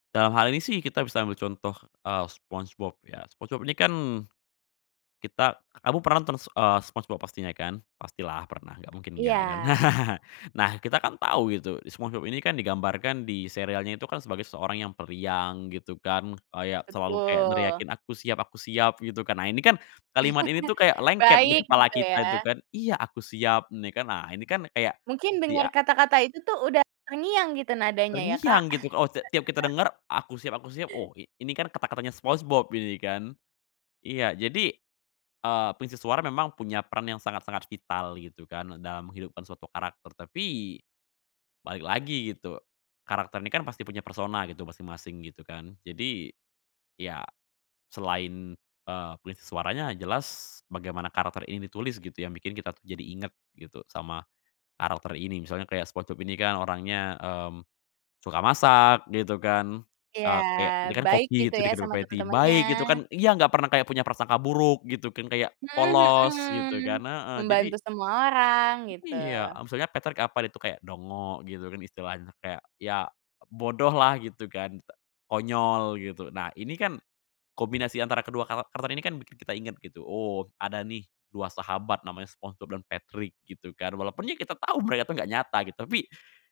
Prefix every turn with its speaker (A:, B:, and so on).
A: Dalam hal ini sih kita bisa ambil contoh, eee, SpongeBob ya, SpongeBob ini kan kita kamu pernah nonton s eee, SpongeBob pastinya kan? Pastilah pernah, nggak mungkin nggak kan.
B: Iya.
A: Nah kita kan tahu itu, SpongeBob ini kan, digambarkan di serialnya itu kan, sebagai seseorang yang periang gitu kan, kayak selalu kayak
B: Betul.
A: neriakin, "Aku siap aku siap." Gitu kan. Nah ini kan, kalimat ini tuh kayak lengket di
B: Baik,
A: kepala
B: gitu
A: kita, tuh
B: ya.
A: kan, "Iya, aku siap." Ini kan, nah ini kan, kayak
B: Mungkin dengar
A: dia
B: kata-kata itu tuh, udah terngiang gitu nadanya ya Kak.
A: terngiang gitu, oh, t tiap kita dengar, "Aku siap aku siap." Oh, i ini kan, kata-katanya Spongebob ini kan. Iya, jadi, eee, pengisi suara memang punya peran yang sangat-sangat vital, gitu kan, dalam menghidupkan suatu karakter. Tapi, balik lagi gitu, karakter ini kan pasti punya persona gitu, masing-masing, gitu kan. Jadi, ya, selain, eee, pengisi suaranya, jelas, bagaimana karakter ini ditulis gitu yang bikin kita tuh jadi inget, gitu, sama karakter ini. Misalnya kayak SpongeBob ini kan, orangnya, mmm, suka masak, gitu kan.
B: Iya,
A: Eee, kayak ini kan
B: baik
A: koki
B: gitu
A: itu
B: ya
A: di Krabby
B: sama
A: Patty,
B: teman-temannya.
A: baik gitu kan iya nggak pernah kayak punya prasangka buruk gitu kan, kayak
B: Mmm,
A: polos gitu kan.
B: mhm.
A: Heeh, jadi
B: Membantu semua orang,
A: iya,
B: gitu.
A: maksudnya Patrick apa deh tuh kayak dongo, gitu kan, istilahnya, kayak, ya bodoh lah, gitu kan, t konyol gitu. Nah ini kan, kombinasi antara kedua kawa karakter ini kan bikin kita inget gitu, oh, ada nih 2 sahabat namanya SpongeBob dan Patrick gitu kan. Walaupun ya kita tahu mereka tuh gak nyata gitu, tapi